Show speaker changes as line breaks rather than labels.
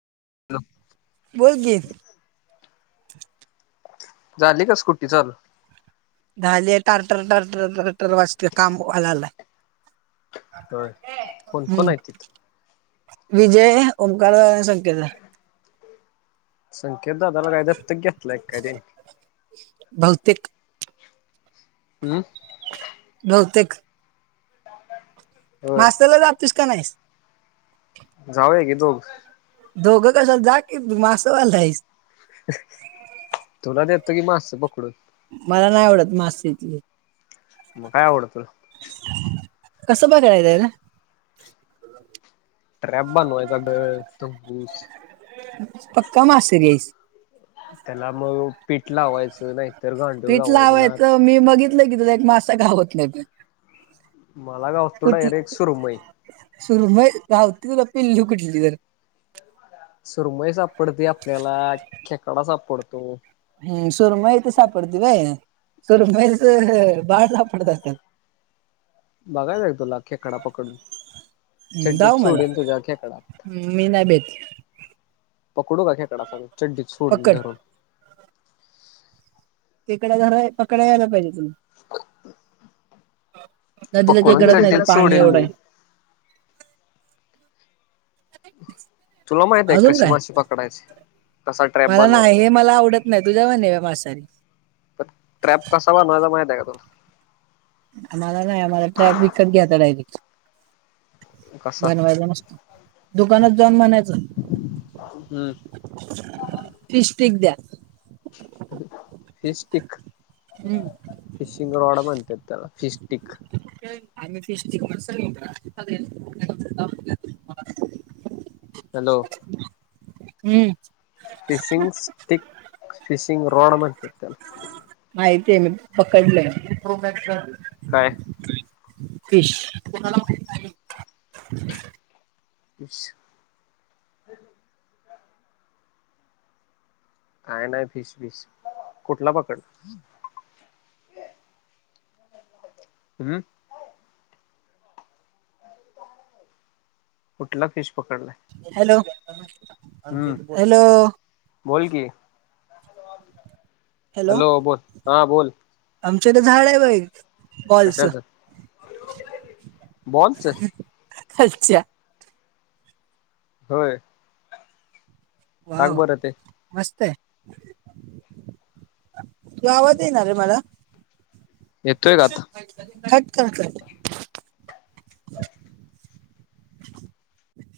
Hello
बोल की
झाली का स्कुटी चालू?
झाले टारटर टारटर टारटर वाजते काम व्हाला आलाय
होय. कोण
हम्म
कोण आहे तिथं?
विजय, ओमकार दादा आणि संकेत हाय.
संकेत दादाला काय दत्तक घेतलाय काय त्यांनी?
बहुतेक.
अं?
बहुतेक.
होय
मास्तरला जातीस का नाहीस?
जाऊय की दोघ
दोघं कशाला? जा की मासंवाला हाईस.
तुला देतो की मास पकडून.
मला नाही आवडत मास इतली.
म काय आवडतं?
कसं पकडाय जायचं?
ट्रॅप बनवायचा, डर, तंगुस
पक्का मासेरी हाईस.
तेला म पिठ लावायचं, नाही
पीठ लावायच, मी बघितलं की तुला एक मास गावत नाही पण.
मला गावतो डायरेक्ट सुरमई.
सुरमई गावती तुला पिल्ली कुठली तर.
सुरमई सापडती आपल्याला, खेकडा सापडतो.
हम् सुरमईत सापडती व्हय, सुरमईच बाळ सापडत आसल.
बघायचंय काय तुला खेकडा पकडून?
हम्म,
चड्डीत
जाऊ मला
सोडीन तुझ्या खेकडा.
हम्म, मी नाही भेट
पकडू काय खेकडा सांग, चड्डीत सोडीन
पकड
धरून.
तिकडं धराय, पकडाय याला पाहिजे तुम्हा नदीला
पकडून
केकडंच नाहीत
चड्डीत
पाणी
सोडीन
एवढं
मी
आहे.
तुला माहिताय काय कशी माशी पकडायची. कसा ट्रॅप
मला नाही
बनवायचा
हे मला आवडत नाही, तुझ्याव न न म असंय.
प ट्रॅप कसा बनवायचा माहित आहे का तुला?
आम्हाला नाही, आम्हाला ट्रॅप विकत घ्यायता डायरेक्ट.
कसा
बनवायला नसतो, दुकानच जाऊन म्हनायचं
हम्म
फिशस्टिक द्या.
हे स्टिक
हम्म
फिशिंग रॉड म्हणत्यात त्याला,, फिश्टिक.
का आम्ही फिशटिक [unintelligible]
हॅलो!
हम्म.
फिशिंग स्टिक, फिशिंग रॉड म्हणत्यात त्याला.
माहती आहे, मी पकडलय, प्रो बॅक कर.
काय?
फिश, कुणाला माहित नाही.
यस. काय नाही फीश बीस, कुठला पकड हम्म. कुठला फिश पकडलाय?
हॅलो हॅलो
बोलकी.
हॅलो,
बोल हा बोल
आमच्या इथं झाड हाय बाई
कशाच, बॉलच.
खालच्या
होय. टाक
वाव
बरं ते
मस्तय. तूझा आवाात येणा रे मला.
येतोय का आता.
कट कर कट